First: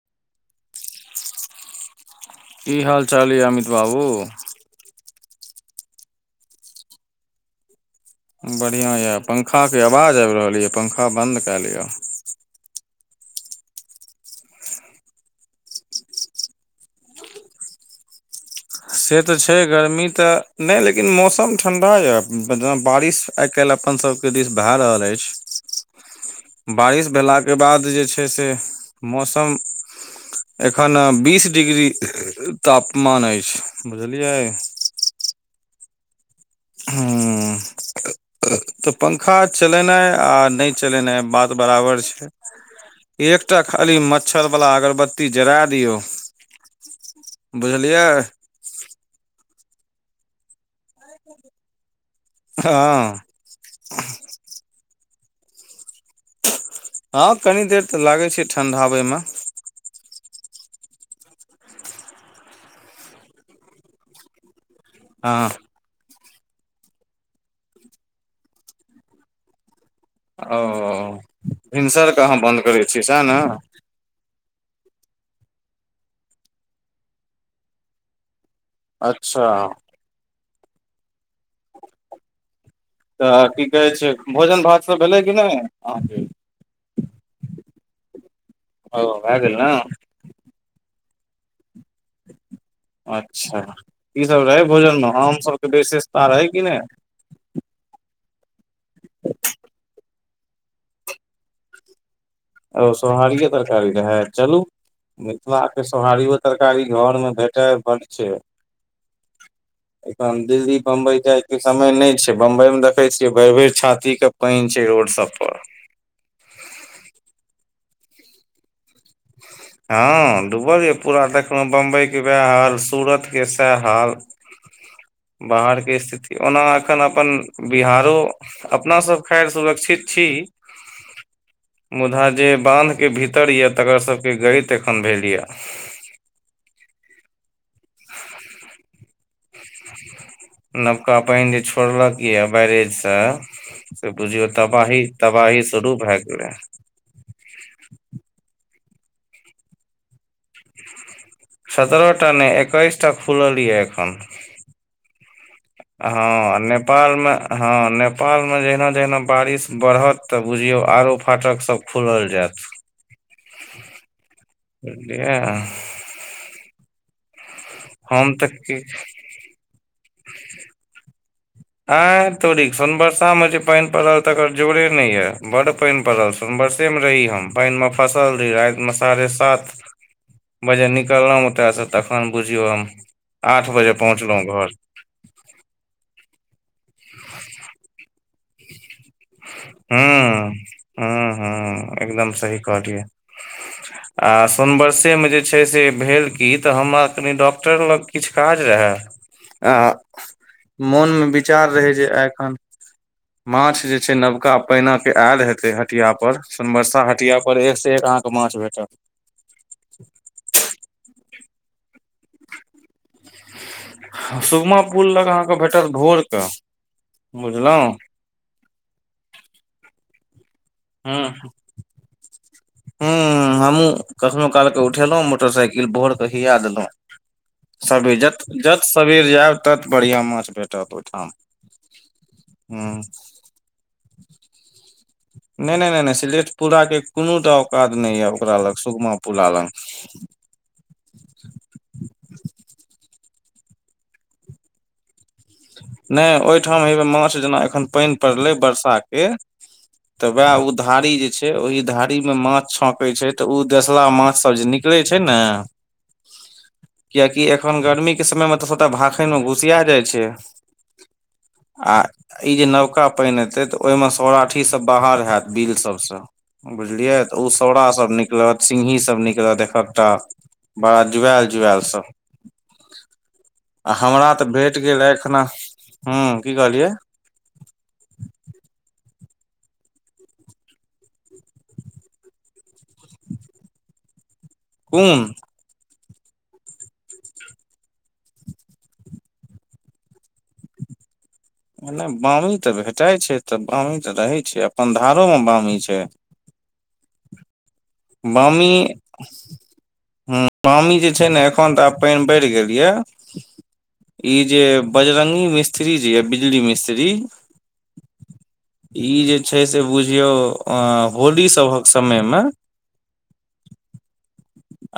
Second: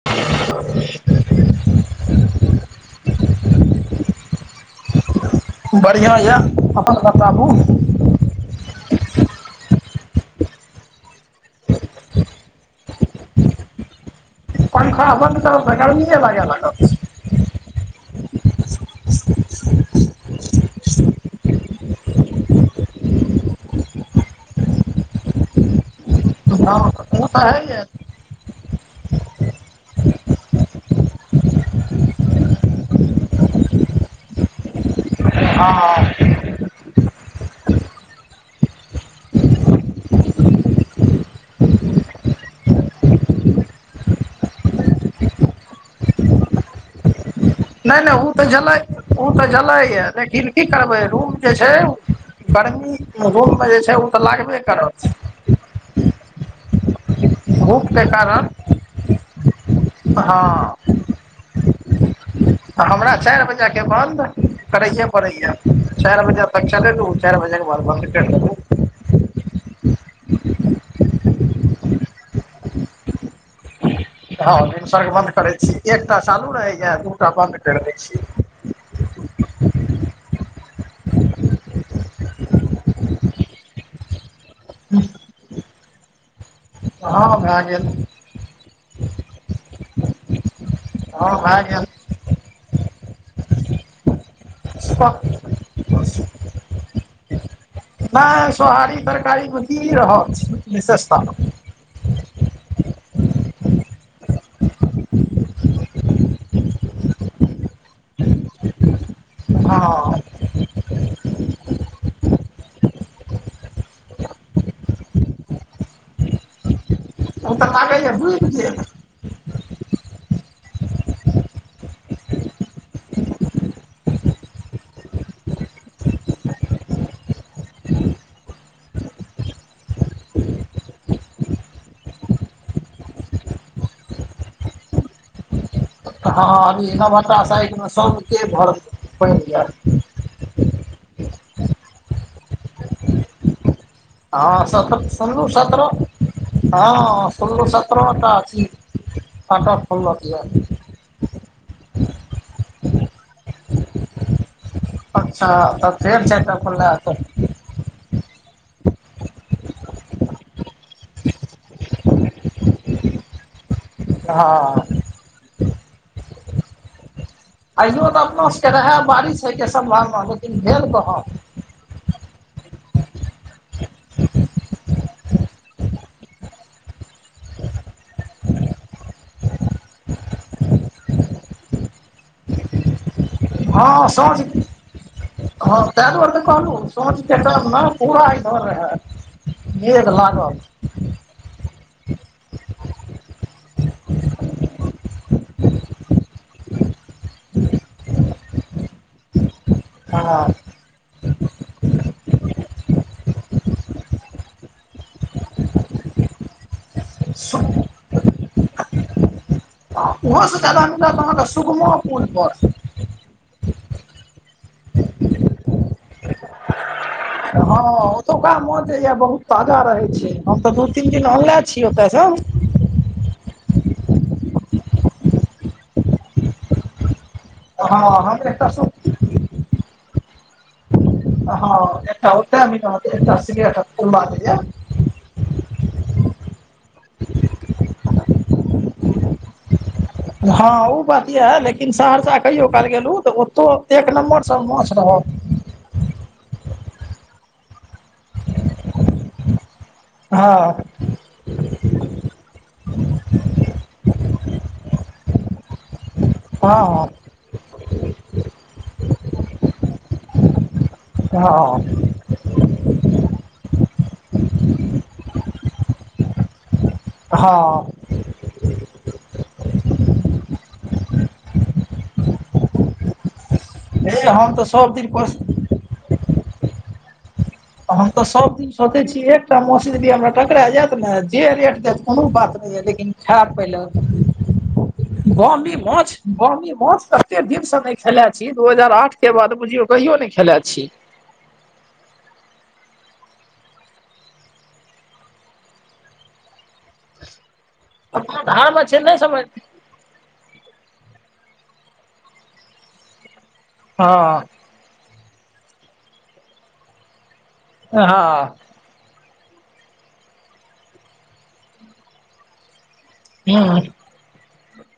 [unintelligible] कि हाल चाल यै अमित बाबू बढ़िआ यै, अपन बताबू बढ़िआ यऽ पंखाके आवाज आबि रहल यऽ पंखा बन्द कए लिआ पंखा बंद करब छै, गड़मिले लागे लागत। से तऽ छै गर्मी तऽ नहि लेकिन मौसम ठंडा या बारिश आइ काल्हि अपन सभ के दिस भए रहल अछि हँ बारिश ओ तऽ भेला के हइये बाद जे छै छै, सँ मौसम एखन बीस डिग्री ताप मान अछि बुझलियै हा हूँ। तऽ पंखा चलेनाइ आ नहि चलेनाइ बात बराबर छै एकटा खाली मच्छरवला अगरबत्ती जरा दियो नहि नहि ओ तऽ जलै ओ तऽ जलैए लेकिन कि करबै रूम जे छै गर्मी हँ रुम मे जे छै ओ तऽ लागबे करत हँ कनि देर तऽ धूपके लागै छै कारण ठण्डाबैमे हँ। हमरा चारि बजे के बन्द करैए हँ पड़ैए चारर बजे तक चले चारि बजे बार बू ओ। भिनसरके अहा बंन्द करै छीयै सएह ने हँ, भिनसर के बन्द करै छी एकटा चालू रहैए दूटा बन्द करि दै छी अच्छा तऽ की कहै छै भोजन भात सब भेलै कि नहि अहाँके हँ भै गेल ओ भए गेल ने हँ भै गेल अच्छा की सभ रहै भोजन मे आम सभके विशेषता रहै कि नहि नहि सोहारी तरकारी मे की रहत विशेषता ओ सोहारिये तरकारी रहै चलू मिथिलाके सोहारियो तरकारी घरमे भेटय बड्ड छै हँ एखन दिल्ली बम्बइ जाय के समय नहि छै बम्बइ मे देखै छियै भरि भरि छाती के पइन छै रोड सब पर ओ तऽ लागैये डुबि गेल [inaudible] हँ डूबल ये पूरा देखलौं बंबई के वएह हाल सूरत के सएह हाल बाहरके स्थिति ओना एखन अपन बिहारो अपनासभ खैर सुरक्षित छी मुदा जे बान्धके भीतर यए तेकरा सबके गरीत एखन भेल यए हँ अभी नवहट्टा साडमे सभके घरमे पानि ये नवका पानि जे छोड़लक यए बैरेज से से बुझियौ हँ सत तबाही सुनलहुँ तबाही शुरू सत्रह भए गेलै हँ सुनलू सतरह टा अथी फाटक खोलक ये सतरहटा नै एकैसटा खुलए एखन अच्छा तऽ फेर चारिटा हँ खोलला नेपाल मे हेता हँ नेपाल मे जहिना जहिना बारिश बढ़त तऽ बुझियौ आरो फाटक सब खुलल जायत हँ बझलियै आइयो तऽ हम अपना सबके की रहए बारिश होइके सम्भावना लेकिन भेल कहाँ आ तोड़ी सोनबरसा मे जे पानि पड़ल तकर जोरे नै ये बड्ड पानि पड़ल छै सोनवरसे मे रही हम पानि मे फसल रही राति मे साढ़े सात बजे निकललौं ओतय से तखन बुझियौ हम आठ बजे हँ साँझ पहुँचलौं घर हँ तेँ दुआरे तऽ कहलु सुन [unintelligible] ने पूरा कर रहै मेघ लागल हूंम्म हूंम्म एकदम सही कहलियै आ सोनबरसे मे जे छै से भेल की तऽ हमरा कनी डॉक्टर लग किछु काज रहै आ हँ मोनमे विचार रहै जे एखन माछ जे छै नवका पैना के आयल हेतै हटिया पर सोनबरसा हटिया सु पर एक से एक अहाँ माछ भेटत उहाँ सँ जादा मिलत अहाँके सुुगमा पुल पर सुगमा पुल लग अहाँके भेटत भोरके हँ ओतुका माछ जे ये बहुत ताजा रहे छै हम तऽ दू तीन दिन अनले छियै ओतसँ हू हमहूँ कखनो कालके उठेलहुँ मोटरसाइकिल भोर क हिया देलहुँ हँ सबर जत हम एकटा जत सु सबेर जायब तत बढ़िया माछ भेटत ओहिठाम हँ ह [unintelligible] नहि नहि नहि नहि सिलेठ पुरा के कोनो औकात नहि यऽ ओकरा लग सुगमा पुरा लग हँ ओ बात इएह लेकिन सहरसा कहियो काल गेलहुँ तऽ ओतौ एक नम्बरसँ माछ रहत नहि ओहिठाम हे माछ जेना एखन पाइन पड़लेय बरसा के त उएह हँ उधारि ओहि धारी मे माछ छौकै छै तऽ ओ देसला माछ सब जे निकले छै ने हँ कियकि एखन गर्मी के समय मे तऽ सभटा भाखनि मे घुसिया जाइ छै हँ आ ई जे नवका पानि एते तऽ ओहिमे सौराठी सब बाहर हत बिल सबसँ बुझलियै तऽ ओ हँ सौड़ाभ निकलत सिंघीसभ निकलत एकहकटा बड़ा जुआल जुआल सब आ हे हमरा तऽ हम भेट सभ गेल दिन अखन कोश हू की कहलियै हम तऽ सबदिन सोचै छी एकटा मसीन भी हमरा टकरा जायत ने जे रेट देत कोनो बात लेकिन खराब पहिले कोन बामी माछ बामी माछ कते दिन से नहि खेले छी दू हजार आठ के बाद बुझियौ कहियो नहि खेला छी नहि वामी तऽ भेटै छै तऽ वामी तऽ रहै छै अपन धारोमे वामी छै अपना बामी धार मे छै नहि समझ हू बामी जे छै ने एखन तऽ आब पानि बढ़ि गेल यए ई हँ जे बजरंगी मिस्त्री जेयय बिजली मिस्त्री एहाँ ई जे छै से बुझियौ अ होली सभक समय मऽ हँ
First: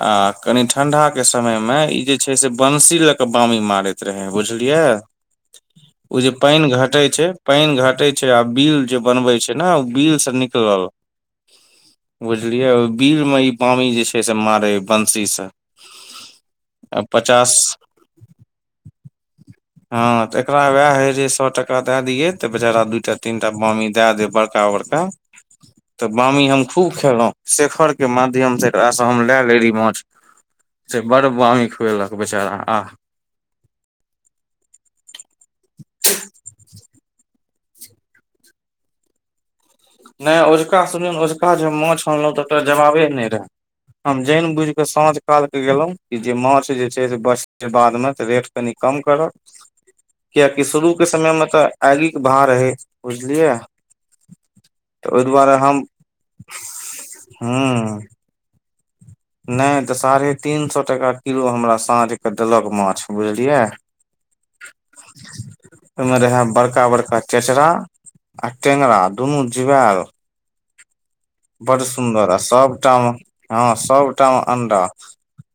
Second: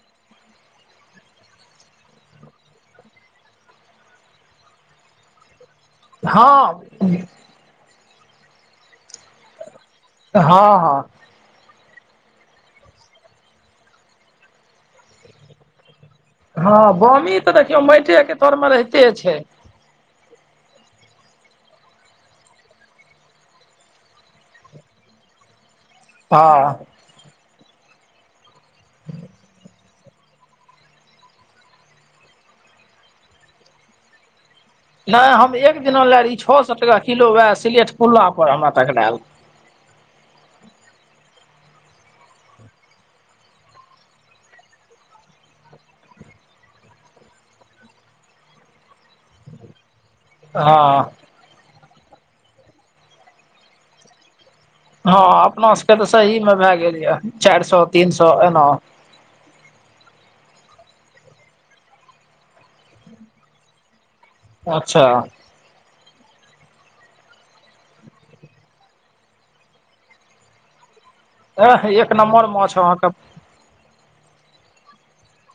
आ कनि ठंडा के समय मे ई जे छै से बंसी लय के वामी मारे रह बुझलियै ओ जे पानि हँ घटै छै पानि घटै छै आ बिल जे बनबै छै ने ओ बिल से हँ निकलल हँ बुझलियै ओय बील मऽ वामी जे छै मारै ओय बंशीसँ हँ बामी तऽ देखियौ माटे के तर मे रहिते छै हँ तऽ एकरा उएह होइ जे सए टाका दए दियै तऽ बेचारा दूटा तीन टा बामी दए दे बड़का बड़का तऽ वामी हम हँ खूब खेलहुं शेखर के माध्यम से एकरासँ हम लए ले रही माछ से बड़ बाम खुएलक बेचारा आह नहि हम एक दिना लए रही छओ सए टाका किलो वएह सिलेट पुल्ला पर हमरा टकराल नहि अजुका सुन अजुका जे माछ अनलहुँ तऽ ओरा जमाबे नहि रहय हम जन बुझ के साँझ काल के गेलों जे माछ जे छै से बचल बाद मे रेट कनि कम करत कियकि शुरू हँ के समय मे तऽ आगि के भाय रहै बुझलियै तऽ हँ ओहि दुआरे अपना हम सभके तऽ सहीमे भए गेल यए चारि सए हूँ तीन सए एना नहि तऽ साढ़े तीन सए टका किलो हमरा साँझके देलक माछ बुझलियै [inaudible] अच्छा ओ मे रहा बड़का बड़का चेचरा आ टेंगरा दुनू जूवा‌एल बड एह एक सुन्दर आ नम्बर माछ सबटा अहाँके म हँ सबटा मे अंडा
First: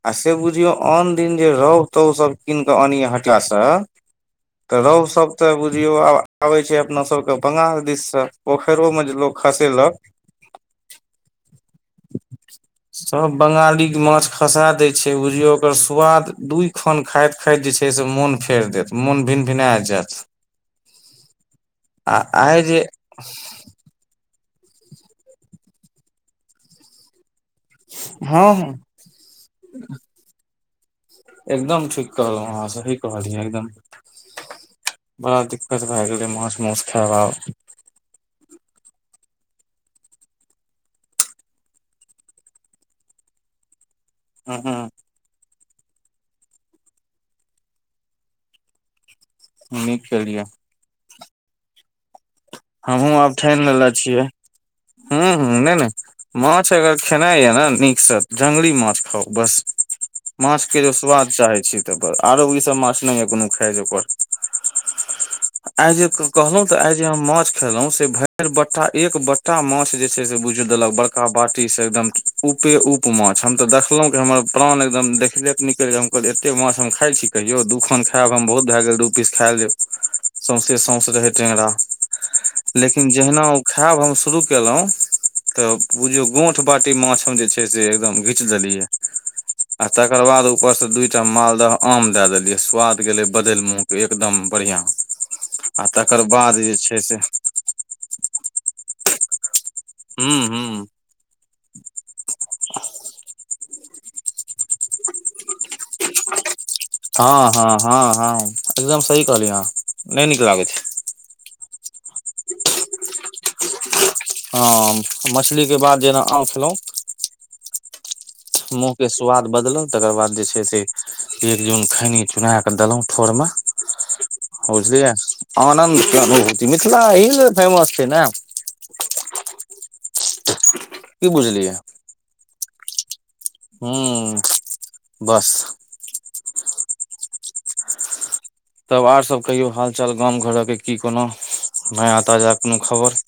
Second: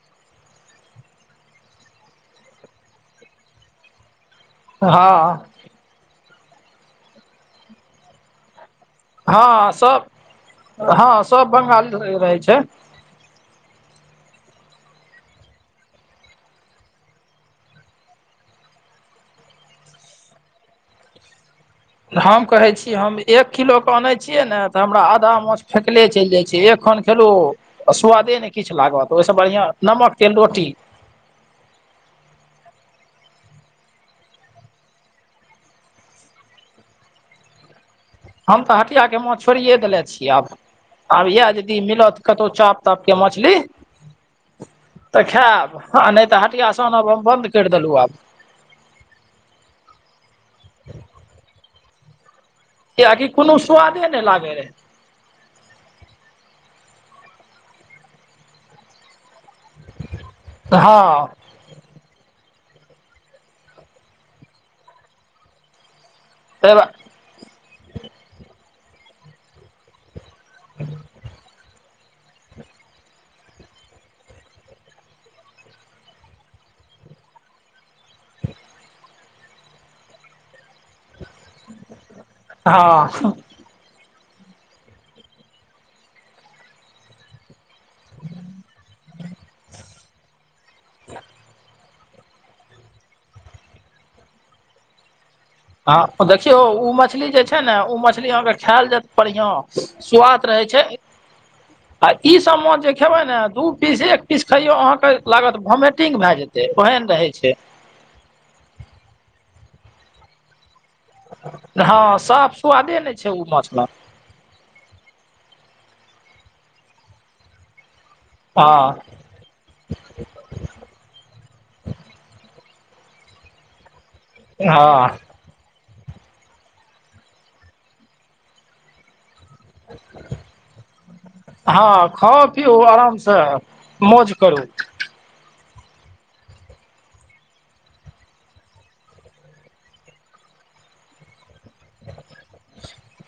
आ से बुझियौ आन दिन जे रोहु तउ सभ कीन कऽ आनि हट्टासँ तऽ हँ रोहु सभ तऽ बुझियौ आब अबय छै अपना सभके बंगाल दिस स पोखैरो में जे लोग हँ खसेलक सभ हँ सभ बंगाल ल रहै छै सभ बंगाली के माछ खसा दय छै बुझियौ ओकर स्वाद दुई खन खाइत खैर जे छै से मोन फेर देत मोन भिन भिन आ जायत। आ हम आइ कहै जे छी हम एक किलोके अनै छी छियै ने तऽ हमरा आधा माछ फेकले चलि जाइ छै एखन खेलहूँ स्वादे हँ नहि हँ किछु लागत तऽ ओहिसँ बढ़िआ नमक तेल रोटी एकदम ठीक कहलहुँ अहा सही कहलियै एकदम बड़ा दिक्कत भऽ गेलै माछ म‌उस खायब आब हम तऽ हटियाके माछ छोड़िये देने छियै आब आब इएह यदि मिलत कतहु चपतप के मछली ह, ह तऽ खायब आ नहि तऽ हटिया सँ आनब हम बंन्द करि देलहुँ आब नीक खेलिया। हमहूँ कियाकि आब कोनो ठैन लेले स्वादे नहि छियै। लागै रहै हैं हैं नहि नहि माछ अगर खेनाइ यऽ ने नीकसँ टंगरी माछ खाउ बस माछ के जे सुवाद हँ चाहै छै आरो ई सब माछ नहि य कोनो खाय ओकर आइ जे कहलहूँ तै तऽ आइ जे हम माछ खेलहूँ से भरि बट्टा एक बट्टा माछ जे छै से बूझू देल कऽ बड़का बाटी से एकदम जे उपे उप माछ हम तऽ देखलहूँ कि हमर प्राण एकदम देखले निकैल गेल हम कहल‌ऊं एते माछ हम खाय छी। कहियौ दू खन खायब हम बहुत भए गेल दू पीस खा लेब सौसे सौसे रहै टेंगरा लेकिन हँ जहिना। खायब हम शुरू केल‌ऊ त बुझिय‌उ गोठ बांटी माछ हम जे छै। जे एकदम घीच देलीये आ तकर बाद ऊपर से दूटा मालदह आम दए देलियै स्वाद गेलै बदलि मुँह के एकदम बढ़िया [inaudible] हँ देखियौ उम मछली जे छै ने उ मछली अहाँकेँ खायल जायत बढ़िया हूँ स्वाद रहय हूँ छै। आ ई सभ माछ जे खेबय ने दू पीस एक पीस खइयौ अहाँकेँ लागत भमेट भए जेतय ओहन रहै हँ छै हँ, हँ, एकदम सही कहलियै अहा नहि नीक लागैत छै हँ साफ सुआदे नहि छै माछ लग ह, मछली के बाद जेना आम खेल‌ऊं हँ मूँह के सु सुआद बदलल तकर बाद जे छै से एक जुन खैनी चुना क देलहुँं ठोर म बुझलियै हँ आनन्द प्रभू मिथिला एही सँ फेमस छै ने की बुझलियै ह, खाउ पिबू आराम स हूँ, बस तब आर सभ कहियौ हाल चाल गाम घरक की कोना नया ताजा कोनो खबर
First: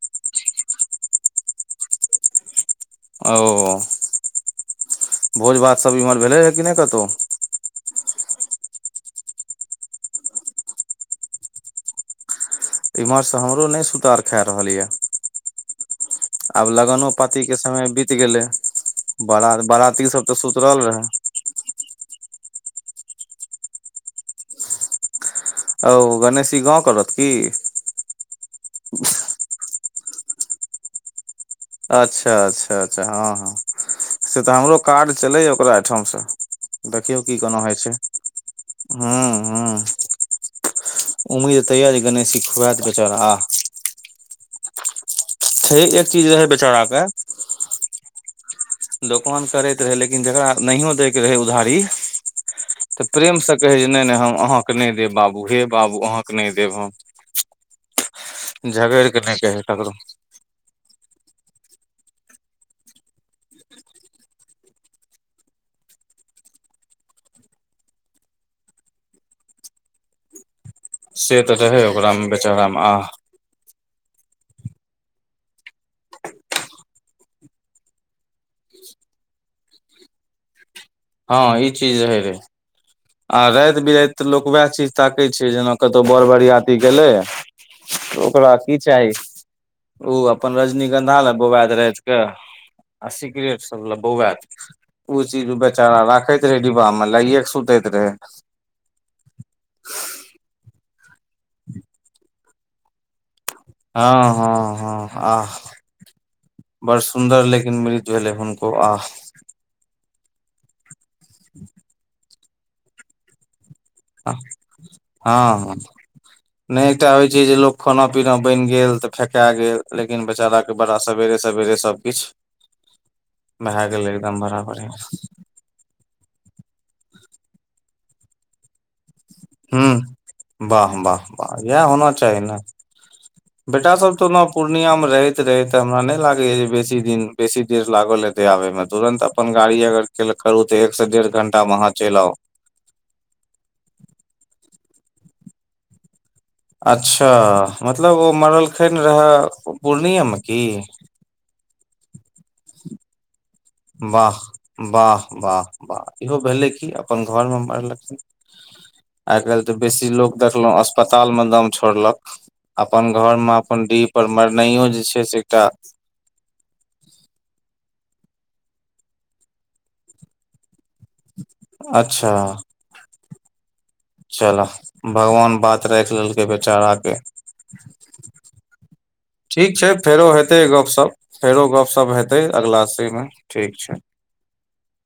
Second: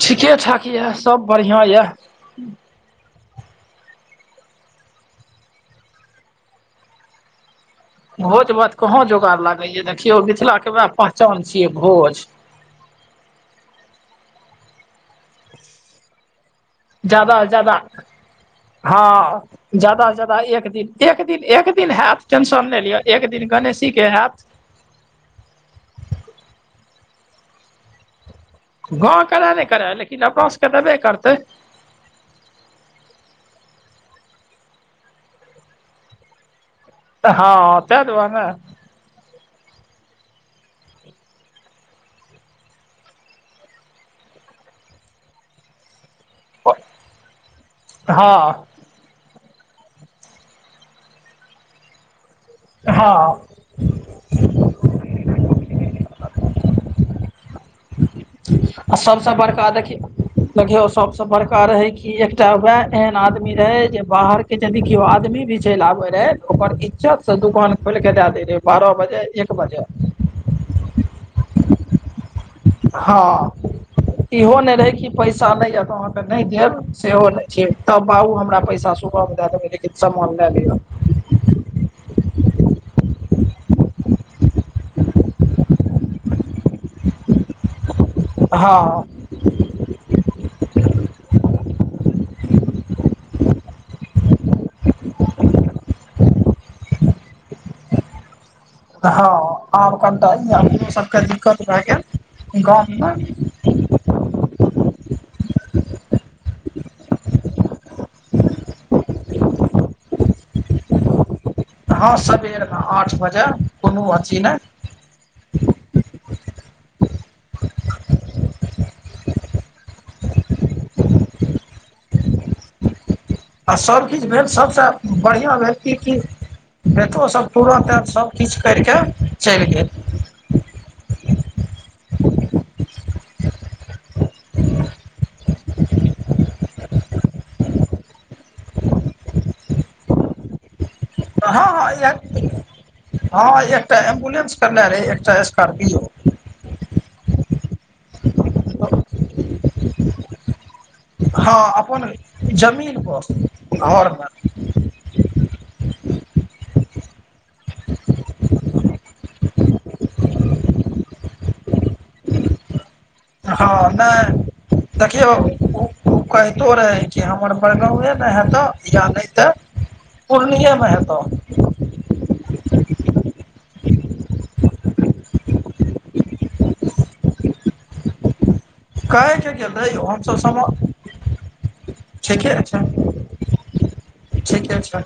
ठीके ठाक या सभ बढ़िया यए अरव बाह। भोज भात सभ इम्हर भेलैया कि नहि कत‌उहु भोज भात कहाँ जोगाड़ लागय या देखियौ मिथिला के वएह पहचान छियै भोज इम्हरसँ हमरो नै सुतार खा रहल यए ज्यादा पाती स के ज्यादा समय बीत गेले [inaudible] हँ बारा बाराती ज्यादा से सब तऽ ज्यादा एक सुतरल दिन रहे दैत एक दिन हयत टेंशन नय लिअ एक दिन गणेशी के हैत औ गणेशी गाँव करत की गाँव करै की न करै लेकिन अपना सबके देबे करतै अच्छा अच्छा अच्छा हँ हँ से तऽ हमरो काड छलैए ओकरा एहिठामसँ देखियौ की कोना होइ हँ छै ताहि दुआरे ने हु हु उम्मीद त य जे गणेशी खुआत बेचारा आ छै एक चीज रहै बेचारा के हँ दोकान करैत रहै लेकिन जकरा नहियो दैके रहै उधारी तऽ हँ प्रेमसँ कहै जे नहि नहि हम अहाँके नहि देब बाबू हे बाबू अहाँके नहि देब हम आ झगड़ि के सभसँ नहि कहै बड़का ककरो देखि देखियो सबसे बड़का रहे की एकटा वैह एहन आदमी रहे जे बाहर के देखियओ आदमी भी चल आबे रहै ओकर इज्जत से दुकान खोलिके दए दै रहै बारह बजे एक बजे से त रहे ओकरा मे बेचारा मे आह हँ [inaudible] इहो नय रहे की पैसा नाए य त आहाँ क नाए देब सेहो ने छी तब बाबू हमरा पैसा सुबह मे दै देबे लेकिन समान लै लिऔ हँ ई चीज रहै रे आ रात बिराति तऽ लोक उएह चीज ताकैत छै जेना कतौ बर बरआती गेलै [inaudible] ओकरा की हँ चाही ओ अपन रजनीगंधा लए बौआाइत राति के आ सिगरेट सब लए बौआत ओ चीज बेचारा राखैत रहै डिब्बा मे लाए क सुतैत रहै तऽ हँ आब कत ईो सबके दिक्कत भए गेल गाममे हँ हँ हँ आ बड़ सुंदर लेकिन मृत्यु भेलै हुनको आ [inaudible] हँ सबेर म आठ बजे कोनो [inaudible] अथी नहि हाँ ह नय एकटा होय छै जे लोक खाना पीना बनि गेल तऽ फेेका गेल लेकिन बेचारा बड़ा सवेरे सवेरे सब किछ आ भए सभ गेलै किछ एकदम भेल बराबरे सभसँ बढ़िआ बड़िया भेल कि कि बेटों सब तुरत अ सब किछ करिके चैल गेल हूँ वाह वाह वाह इएह होना चाही ने बेटा सब त ओना पूर्णिया में रहैत रहे त हमरा न लागे य जे बेसी दिन बेसी देर लागल है हैत आबे मे तुरन्त अपन गाड़ी अगर करू तऽ एक से डेढ़ घण्टा हँ मे अहाँ चल आउ हँ एकटा एम्बुलेंस करने रहै एकटा स्कार्पियो अच्छा मतलब ओ मरलखिन रहए पूर्णियामे की हँ अपन जमीन पर घरमे वाह वाह वाह वाह इहो भेलै कि अब अपन घरमे मरलखिन [inaudible] आए काइल तऽ बेसी लोक देखलहुँ अस्पतालमे दाम छोड़लक अपन घरमे अपन हँ डीह पर नहि मरनाइयो जे छै देखियौ से एकटा ओ ओ कहितो रहय कि हमर मर गााँवए ने हेतह या नय तऽ पूर्णिया मे हेत अच्छा चल भगवान बात राख लेलकै बेचारा के कहै के गेल ठीक छै रहियौ फेरो हमसब हेतै सम गपशप फेरो गपशप हेतै ठीके छै अगिला सी में ठीक छै ठीके छै